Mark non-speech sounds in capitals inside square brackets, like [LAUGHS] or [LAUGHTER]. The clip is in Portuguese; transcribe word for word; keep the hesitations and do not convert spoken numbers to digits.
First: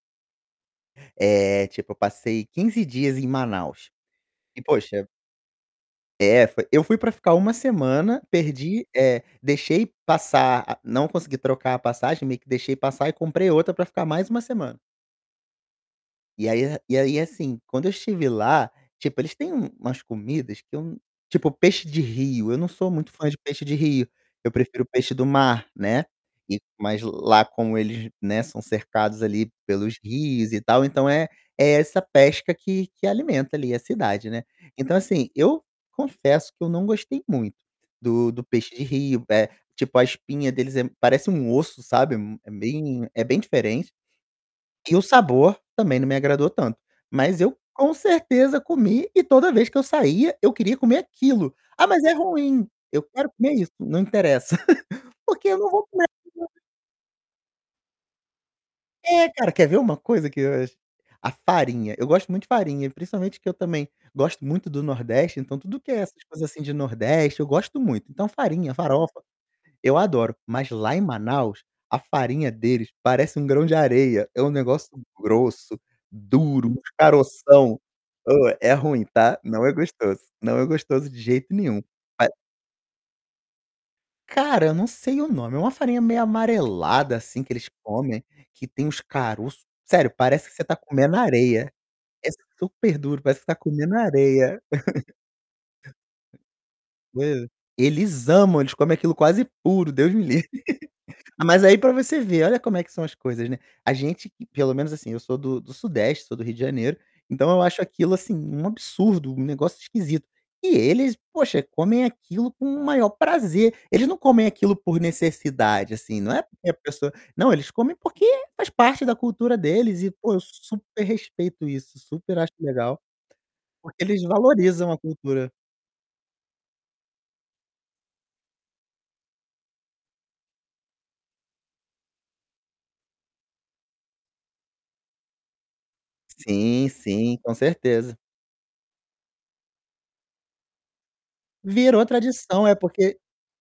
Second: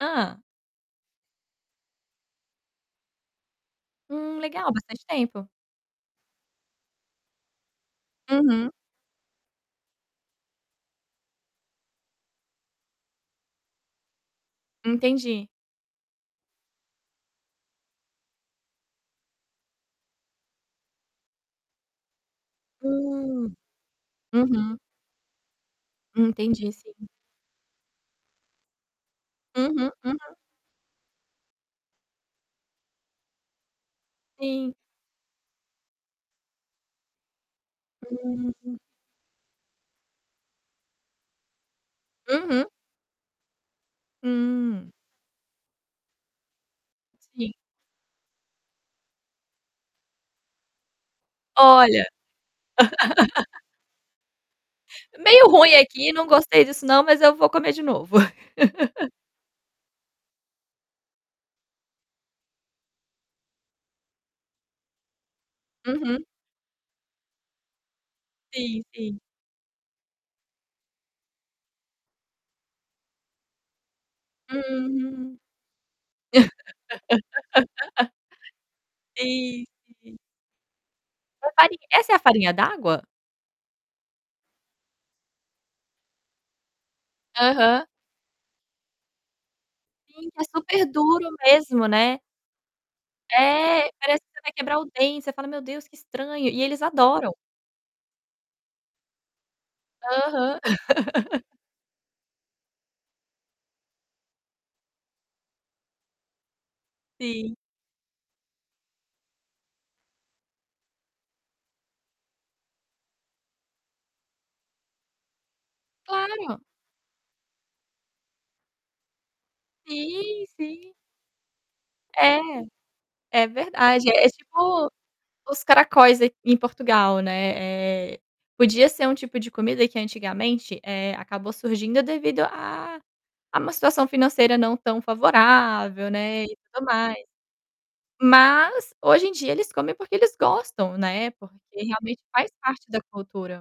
Hã? Eh, tipo eu passei quinze dias em Manaus. Hum, E legal, bastante poxa tempo. É, foi eu fui para ficar uma semana, Uhum. perdi eh, deixei passar a não consegui trocar a passagem, meio que deixei passar e comprei outra para ficar mais uma semana. Entendi. E aí e aí assim, quando eu estive lá, tipo eles têm umas comidas que eu tipo peixe de rio, eu não sou muito fã de Hum, peixe de rio, eu aham. prefiro peixe do mar, né. E, Entendi, mas sim. lá como eles, né, são cercados ali, Uhum, pelos uhum. rios e tal então é é essa pesca que que alimenta ali a cidade, né. Sim. Então assim, eu confesso que eu não gostei muito do do peixe Hum. de rio, é tipo a espinha deles é parece um osso, sabe, hum é Uhum. bem é bem diferente, Hum. e o sabor também não me agradou tanto, mas Sim. eu com certeza comi e toda vez que eu saía eu queria comer aquilo. "Ah, mas Olha! é ruim. 'Eu quero comer [LAUGHS] isso, não interessa'", [LAUGHS] porque Meio eu não ruim vou aqui, não [UNINTELLIGIBLE] gostei disso não mas eu vou comer de novo. [LAUGHS] É cara, quer ver uma coisa que eu acho? A farinha, eu gosto muito de farinha e principalmente que eu também gosto muito do nordeste, então tudo que é essas Uhum. coisas assim de nordeste eu gosto muito. Então farinha, Sim, sim. farofa, eu adoro, mas lá em Manaus, a farinha deles parece um grão de areia, é um negócio Hum, grosso, duro, uns caroção. [LAUGHS] Oh, é ruim, tá. Sim, Não é sim. gostoso, não é gostoso de A jeito nenhum. farinha Essa é a Pa farinha d'água? Cara, não sei o nome, é uma farinha meio amarelada assim que eles Aham. comem, que tem uns caroço, sério, Sim, é parece que você está super comendo duro areia, mesmo, né. é super duro, parece você está É, comendo parece que você vai areia. quebrar o [CHUCKLES] dente, você fala: "Meu Deus, que estranho" e eles adoram. Eles amam, eles comem aquilo quase puro, Deus me livre. Aham. [LAUGHS] [LAUGHS] Mas aí para você ver, olha como é que são as coisas, né, a gente que pelo menos assim, eu sou do do sudeste, sou do Rio de Janeiro, então Sim. eu acho aquilo assim um absurdo, um negócio esquisito. E eles, poxa, comem aquilo com o maior prazer, eles não comem aquilo por necessidade assim, não é Claro. porque a pessoa, não, comem porque faz parte da cultura deles e pô, eu Sim, sim. super respeito isso, super É, acho legal, é porque verdade, eles é valorizam tipo, a cultura. os caracóis aqui em Portugal, né. Eh, podia ser um tipo de comida que antigamente, eh, acabou surgindo devido a a uma situação financeira não tão favorável, né, e tudo Sim, mais. sim, com certeza. Mas, hoje em dia eles comem porque eles gostam, né, porque Virou realmente faz tradição, é parte da porque cultura.